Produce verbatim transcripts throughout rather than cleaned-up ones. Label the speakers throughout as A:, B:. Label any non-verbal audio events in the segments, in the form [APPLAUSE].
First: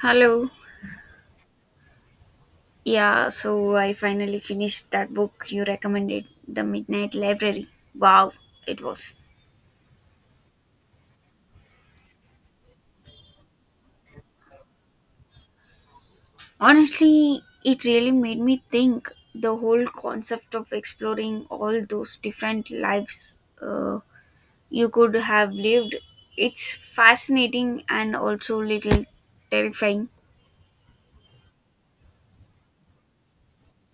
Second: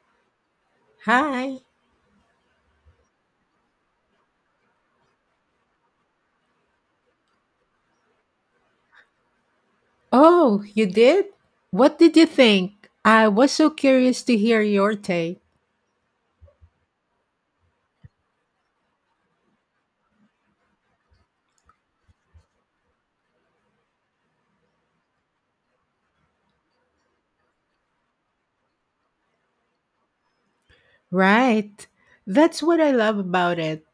A: Hello.
B: Hi.
A: Yeah, so I finally finished that book you recommended, The Midnight Library. Wow, it was.
B: Oh, you did? What did you think? I was so curious to hear your take.
A: Honestly, it really made me think the whole concept of exploring all those different lives uh, you could have lived. It's fascinating and also little terrifying.
B: Right. That's what I love about it.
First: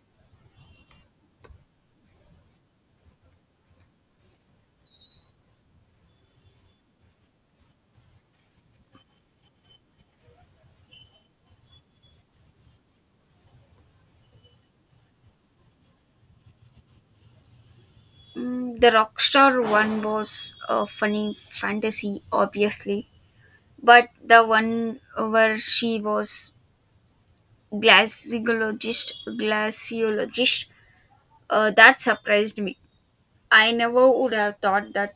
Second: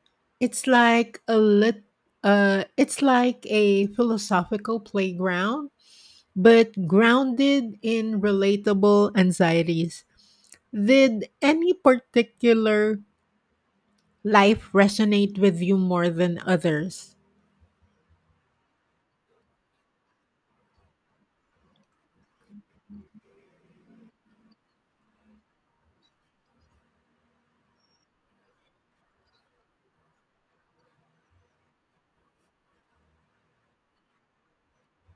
B: It's like a lit uh it's like a philosophical playground, but grounded in relatable anxieties. Did any particular life resonate with you more than others?
A: Mm, the Rockstar one was a funny fantasy, obviously, but the one where she was glaciologist glaciologist uh, that surprised me. I never would have thought that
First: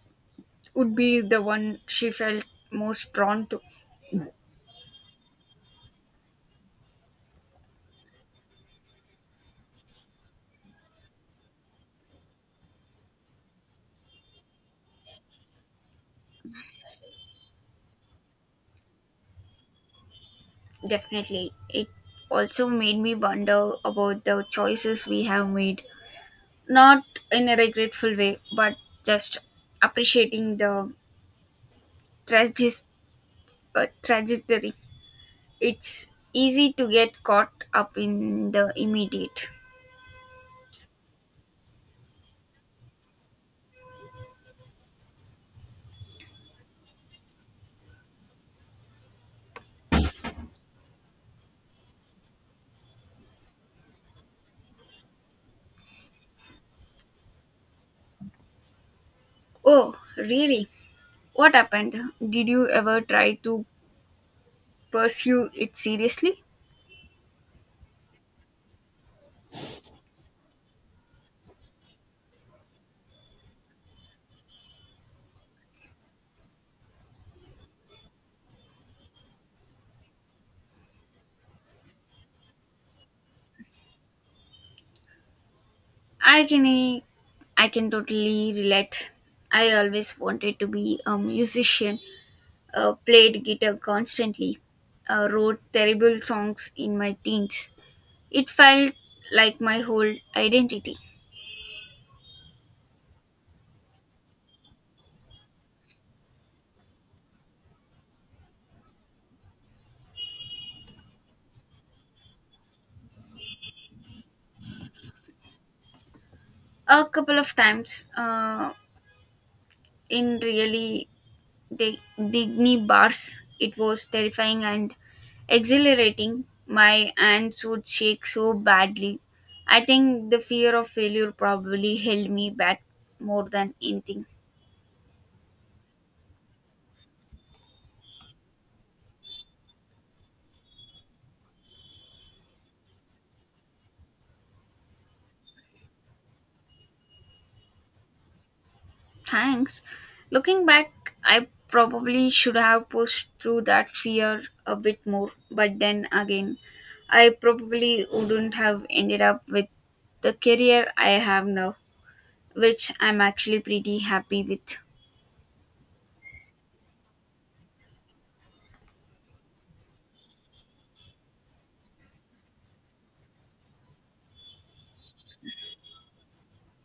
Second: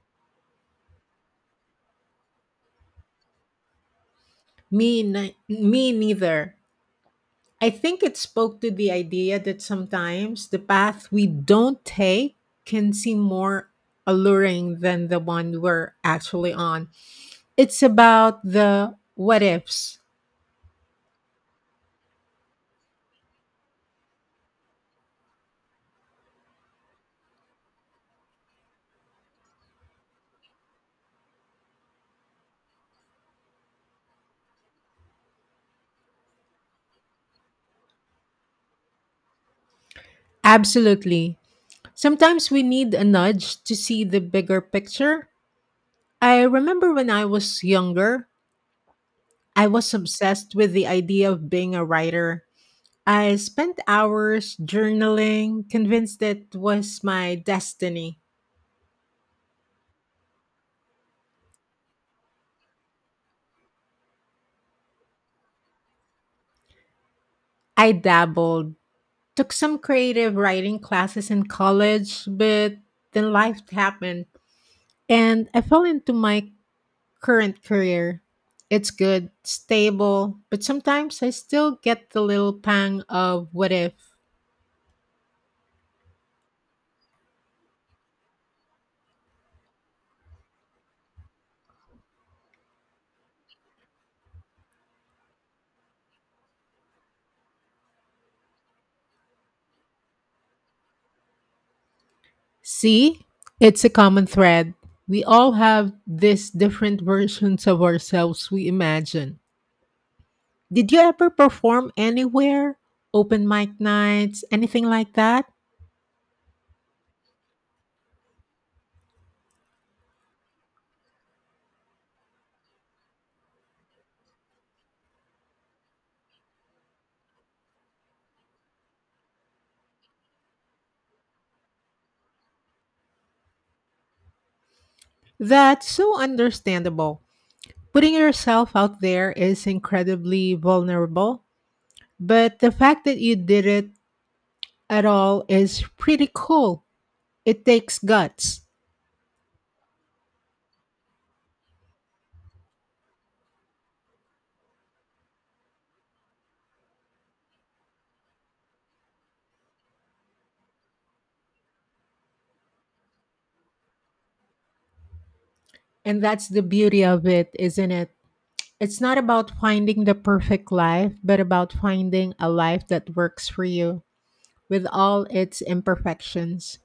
A: would be the one she felt most drawn to.
B: Me, ni- me neither. I think it spoke to the idea that sometimes the path we don't take can seem more alluring than the one we're actually on. It's about the what ifs.
A: Definitely. It also made me wonder about the choices we have made, not in a regretful way, but just appreciating the tragis- uh, trajectory. It's easy to get caught up in the immediate.
B: Absolutely. Sometimes we need a nudge to see the bigger picture. I remember when I was younger, I was obsessed with the idea of being a writer. I spent hours journaling, convinced that was my destiny.
A: Oh, really. What happened? Did you ever try to pursue it seriously?
B: I dabbled. Took some creative writing classes in college, but then life happened and I fell into my current career. It's good, stable, but sometimes I still get the little pang of what if.
A: I can I can totally relate. I always wanted to be a musician, uh, played guitar constantly, uh, wrote terrible songs in my teens. It felt like my whole identity.
B: See, it's a common thread. We all have these different versions of ourselves we imagine. Did you ever perform anywhere? Open mic nights, anything like that?
A: A couple of times, uh, in really Dig- Digny bars. It was terrifying and exhilarating. My hands would shake so badly. I think the fear of failure probably held me back more than anything.
B: That's so understandable. Putting yourself out there is incredibly vulnerable, but the fact that you did it at all is pretty cool. It takes guts,
A: Thanks. Looking back, I probably should have pushed through that fear a bit more, but then again, I probably wouldn't have ended up with the career I have now, which I'm actually pretty happy with.
B: and that's the beauty of it, isn't it? It's not about finding the perfect life, but about finding a life that works for you with all its imperfections.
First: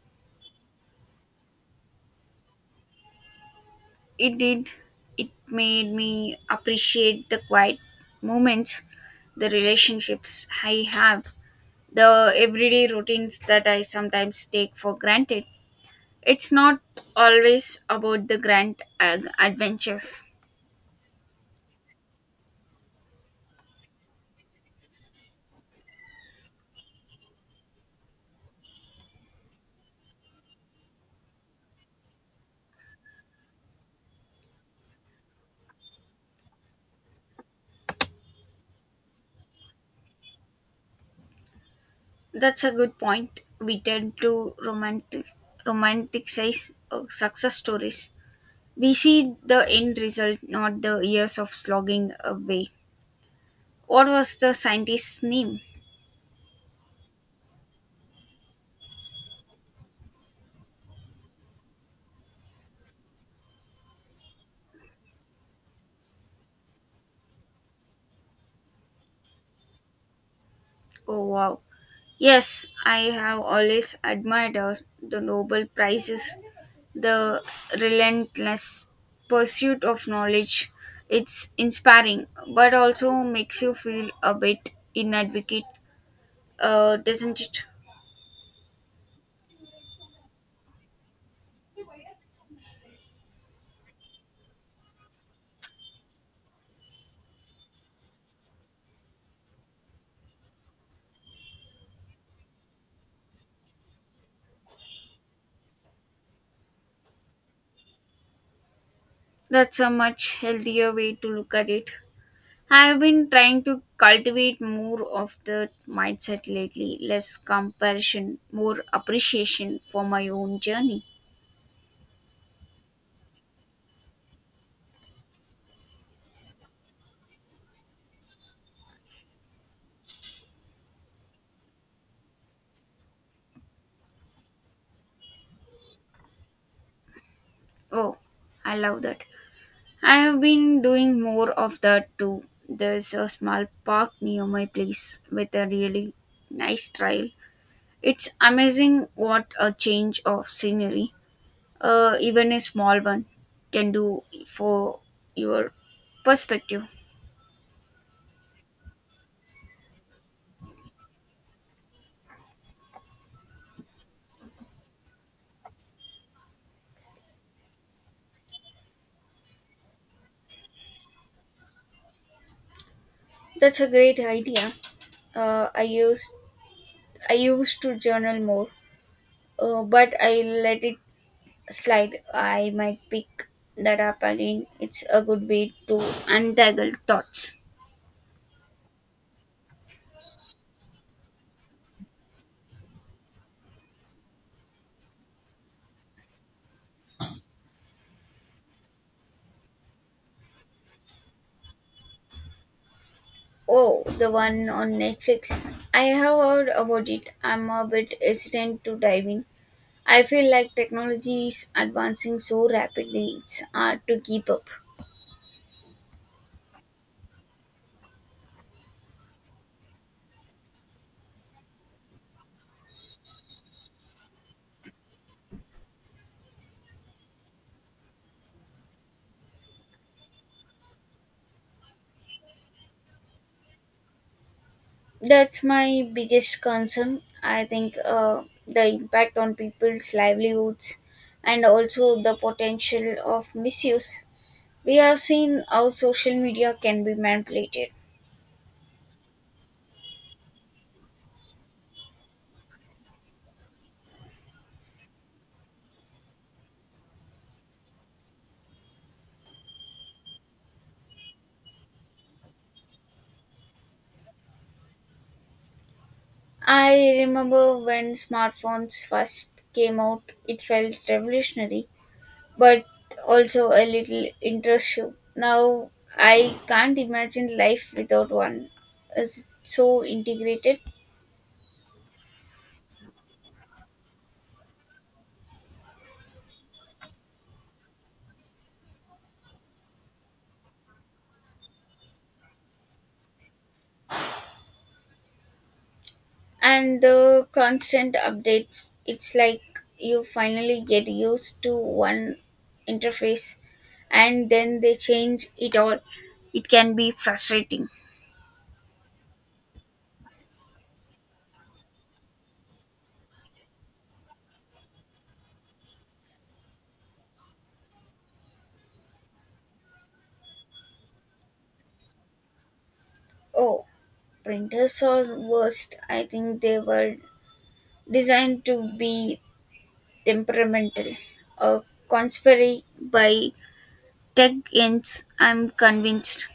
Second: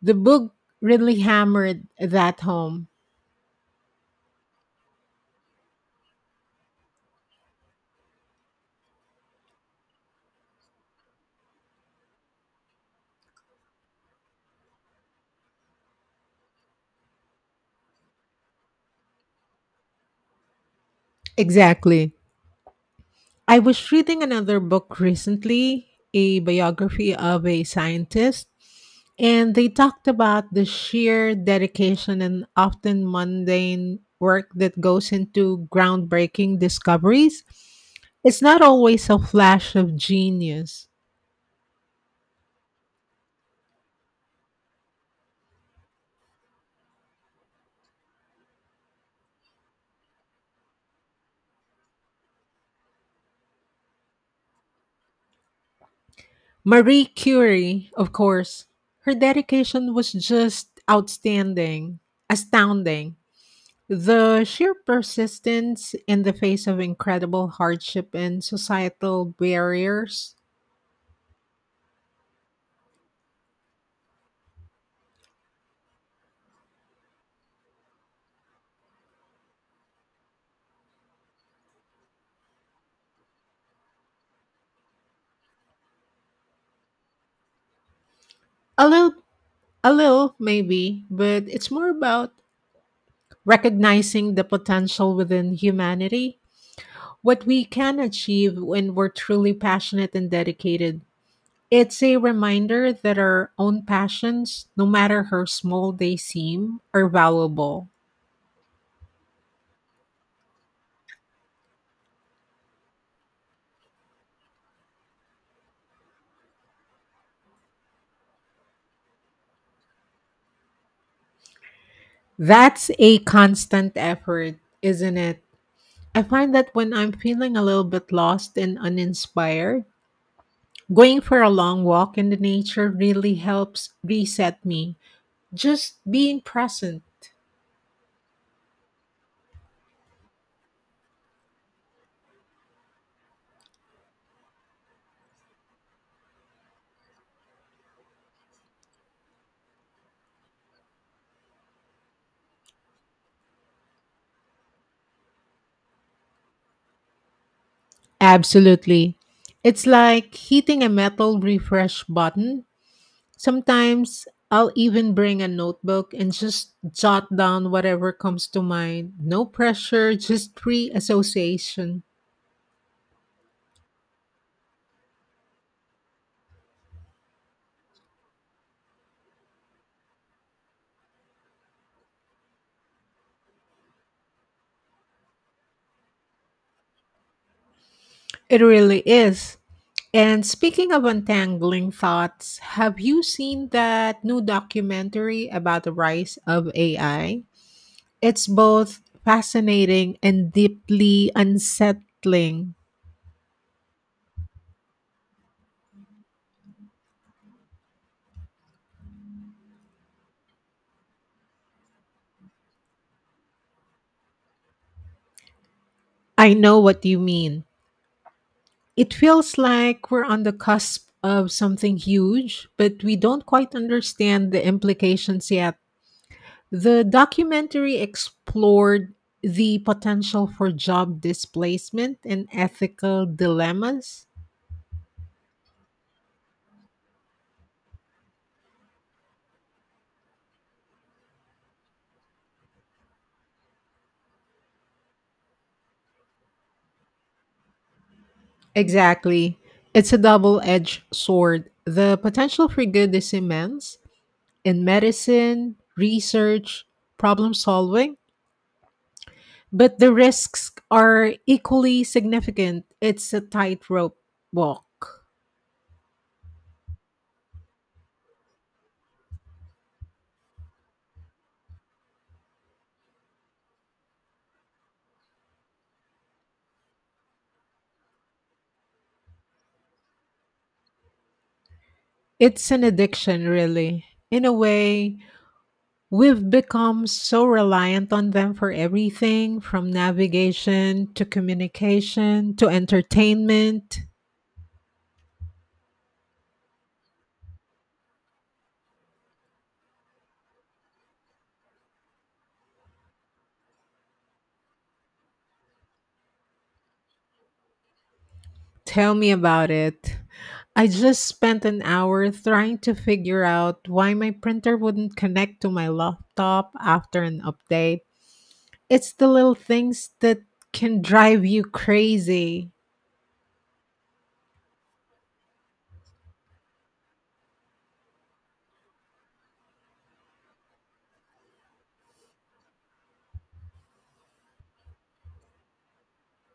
B: The book really hammered that home.
A: It did. It made me appreciate the quiet moments, the relationships I have, the everyday routines that I sometimes take for granted. It's not always about the grand uh, adventures.
B: Exactly. I was reading another book recently, a biography of a scientist, and they talked about the sheer dedication and often mundane work that goes into groundbreaking discoveries. It's not always a flash of genius.
A: That's a good point. We tend to romantic romanticize uh, success stories. We see the end result, not the years of slogging away. What was the scientist's name?
B: Marie Curie, of course, her dedication was just outstanding, astounding. The sheer persistence in the face of incredible hardship and societal barriers.
A: Oh, wow. Yes, I have always admired, uh, the Nobel Prizes, the relentless pursuit of knowledge. It's inspiring, but also makes you feel a bit inadequate, uh, doesn't it?
B: A little, a little maybe, but it's more about recognizing the potential within humanity, what we can achieve when we're truly passionate and dedicated. It's a reminder that our own passions, no matter how small they seem, are valuable.
A: That's a much healthier way to look at it. I've been trying to cultivate more of the mindset lately, less comparison, more appreciation for my own journey.
B: That's a constant effort, isn't it? I find that when I'm feeling a little bit lost and uninspired, going for a long walk in the nature really helps reset me. Just being present.
A: Oh, I love that. I have been doing more of that too. There's a small park near my place with a really nice trail. It's amazing what a change of scenery, uh, even a small one, can do for your perspective.
B: Absolutely. It's like hitting a metal refresh button. Sometimes I'll even bring a notebook and just jot down whatever comes to mind. No pressure, just free association.
A: That's a great idea. Uh, I used I used to journal more, uh, but I let it slide. I might pick that up again. It's a good way to untangle thoughts.
B: It really is. And speaking of untangling thoughts, have you seen that new documentary about the rise of A I? It's both fascinating and deeply unsettling.
A: Oh, the one on Netflix. I have heard about it. I'm a bit hesitant to dive in. I feel like technology is advancing so rapidly, it's hard to keep up.
B: I know what you mean. It feels like we're on the cusp of something huge, but we don't quite understand the implications yet. The documentary explored the potential for job displacement and ethical dilemmas.
A: That's my biggest concern. I think uh, the impact on people's livelihoods and also the potential of misuse. We have seen how social media can be manipulated.
B: Exactly. It's a double edged sword. The potential for good is immense in medicine, research, problem solving, but the risks are equally significant. It's a tightrope walk.
A: I remember when smartphones first came out, it felt revolutionary but also a little intrusive. Now I can't imagine life without one. It's so integrated,
B: It's an addiction, really. In a way, we've become so reliant on them for everything from navigation to communication to entertainment.
A: and the constant updates. It's like you finally get used to one interface, and then they change it all. It can be frustrating.
B: Tell me about it. I just spent an hour trying to figure out why my printer wouldn't connect to my laptop after an update. It's the little things that can drive you crazy.
A: Oh, printers are worst. I think they were designed to be temperamental, a conspiracy by Tech ends, I'm convinced.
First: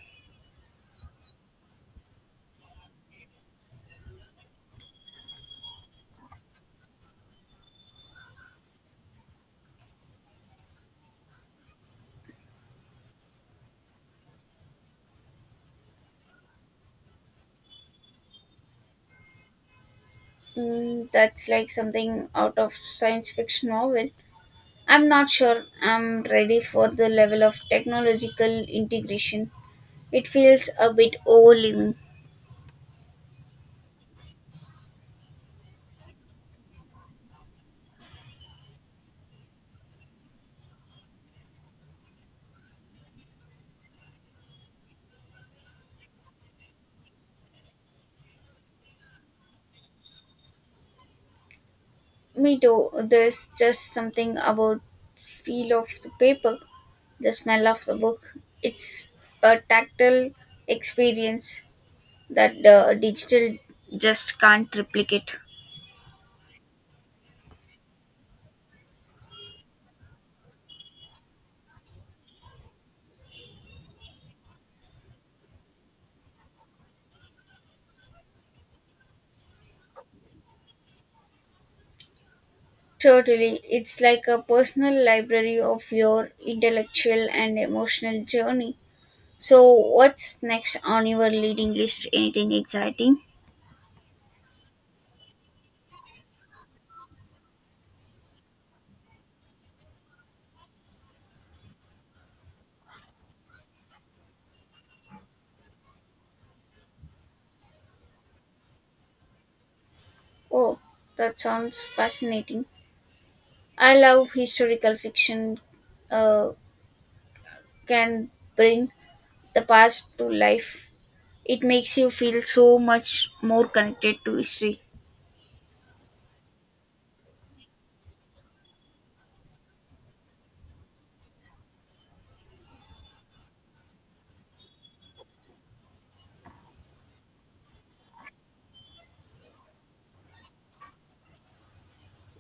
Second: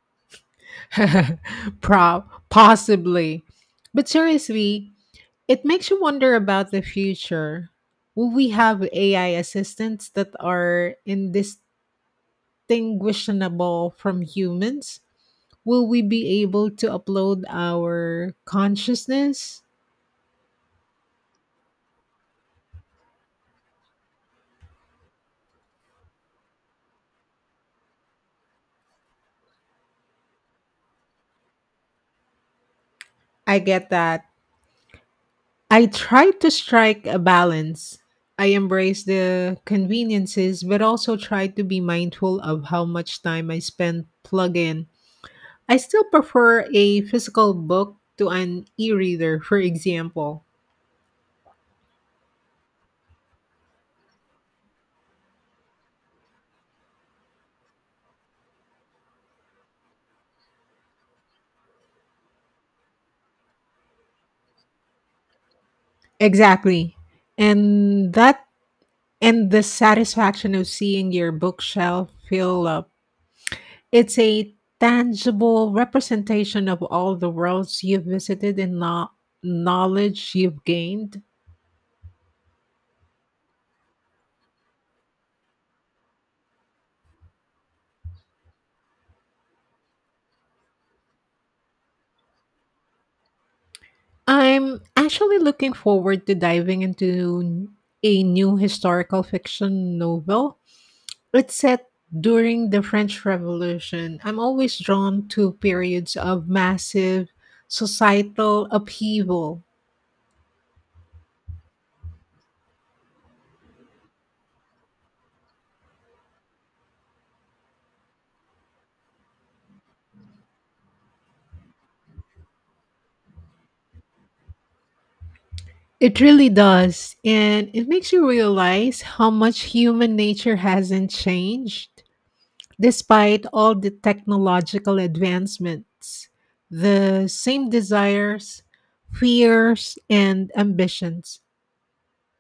B: [LAUGHS] Prob Possibly. But seriously, it makes you wonder about the future. Will we have A I assistants that are indistinguishable from humans? Will we be able to upload our consciousness?
A: Mm, that's like something out of science fiction novel. I'm not sure I'm ready for the level of technological integration. It feels a bit overwhelming.
B: I get that. I try to strike a balance. I embrace the conveniences, but also try to be mindful of how much time I spend plugging. I still prefer a physical book to an e reader, for example.
A: Me too. There's just something about feel of the paper, the smell of the book. It's a tactile experience that the digital just can't replicate.
B: Exactly. And that and the satisfaction of seeing your bookshelf fill up, it's a tangible representation of all the worlds you've visited and no- knowledge you've gained.
A: Totally. It's like a personal library of your intellectual and emotional journey. So, what's next on your reading list? Anything exciting?
B: I'm actually looking forward to diving into a new historical fiction novel. It's set during the French Revolution. I'm always drawn to periods of massive societal upheaval.
A: Oh, that sounds fascinating. I love historical fiction, uh, can bring the past to life. It makes you feel so much more connected to history.
B: It really does. And it makes you realize how much human nature hasn't changed. Despite all the technological advancements, the same desires, fears, and ambitions.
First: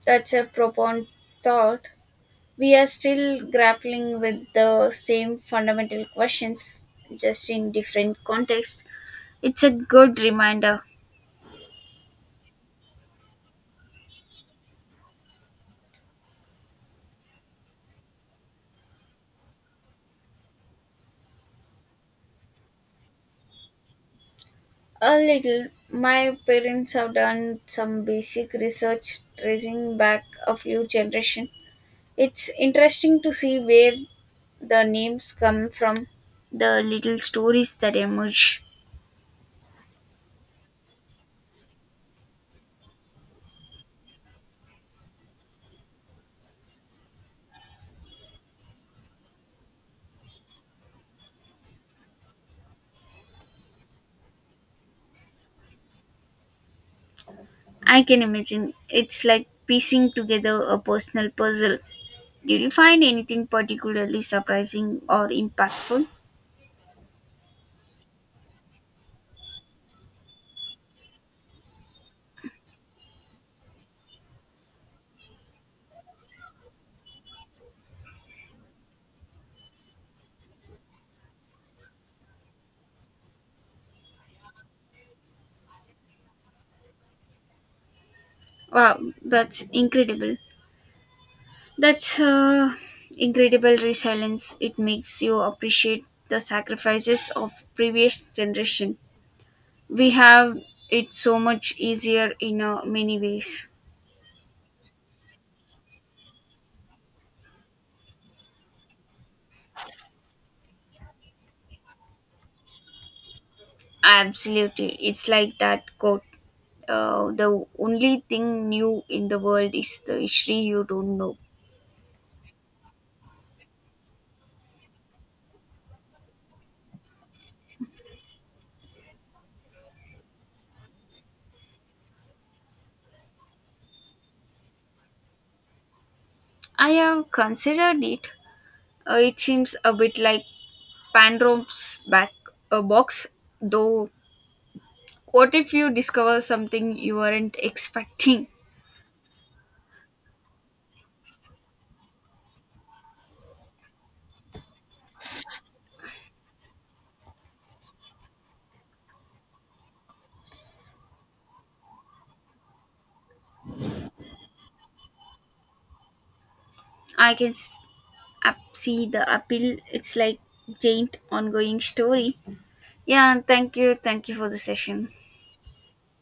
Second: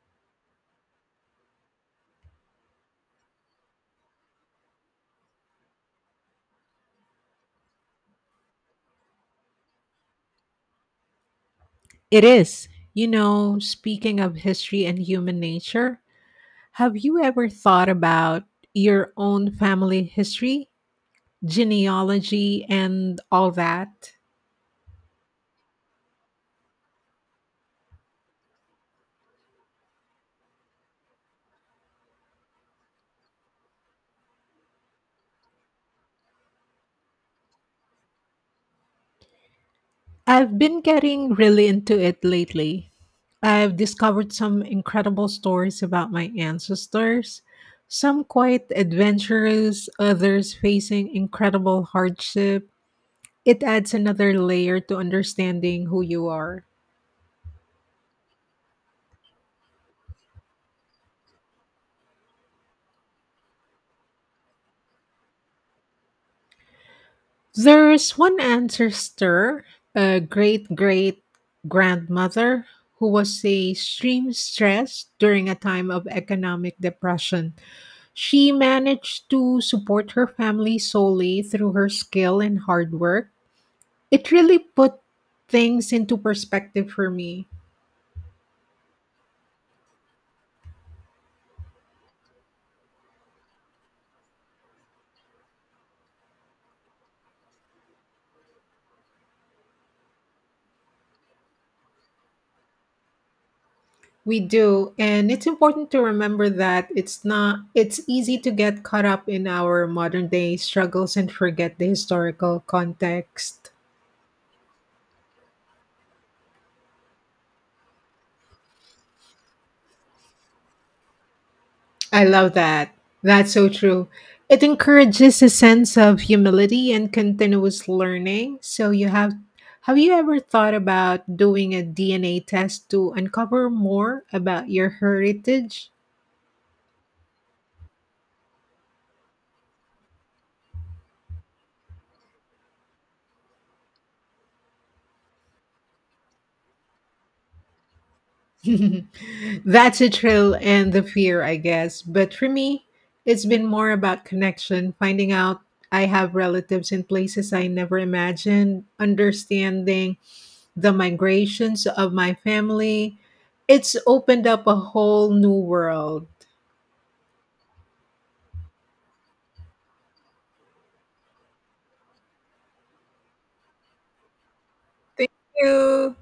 A: That's a profound thought. We are still grappling with the same fundamental questions, just in different contexts. It's a good reminder.
B: It is, you know, speaking of history and human nature, have you ever thought about your own family history, genealogy, and all that?
A: A little. My parents have done some basic research tracing back a few generations. It's interesting to see where the names come from, the little stories that emerge.
B: I've been getting really into it lately. I've discovered some incredible stories about my ancestors, some quite adventurous, others facing incredible hardship. It adds another layer to understanding who you are.
A: I can imagine it's like piecing together a personal puzzle. Did you find anything particularly surprising or impactful?
B: There's one ancestor, a great great grandmother, who was a extreme stress during a time of economic depression. She managed to support her family solely through her skill and hard work. It really put things into perspective for me.
A: Wow, that's incredible. That's uh, incredible resilience. It makes you appreciate the sacrifices of previous generation. We have it so much easier in uh, many ways.
B: We do, and it's important to remember that it's not it's easy to get caught up in our modern day struggles and forget the historical context.
A: Absolutely, it's like that quote. Uh, the only thing new in the world is the history you don't know.
B: I love that. That's so true. It encourages a sense of humility and continuous learning. So you have have you ever thought about doing a D N A test to uncover more about your heritage?
A: I have considered it. Uh, it seems a bit like Pandrom's back a box, though. What if you discover something you weren't expecting?
B: [LAUGHS] That's a thrill and the fear, I guess. But for me, it's been more about connection, finding out I have relatives in places I never imagined, understanding the migrations of my family. It's opened up a whole new world.
A: I can s- up see the appeal. It's like giant ongoing story. Yeah, thank you. Thank you for the session.
B: Thank you.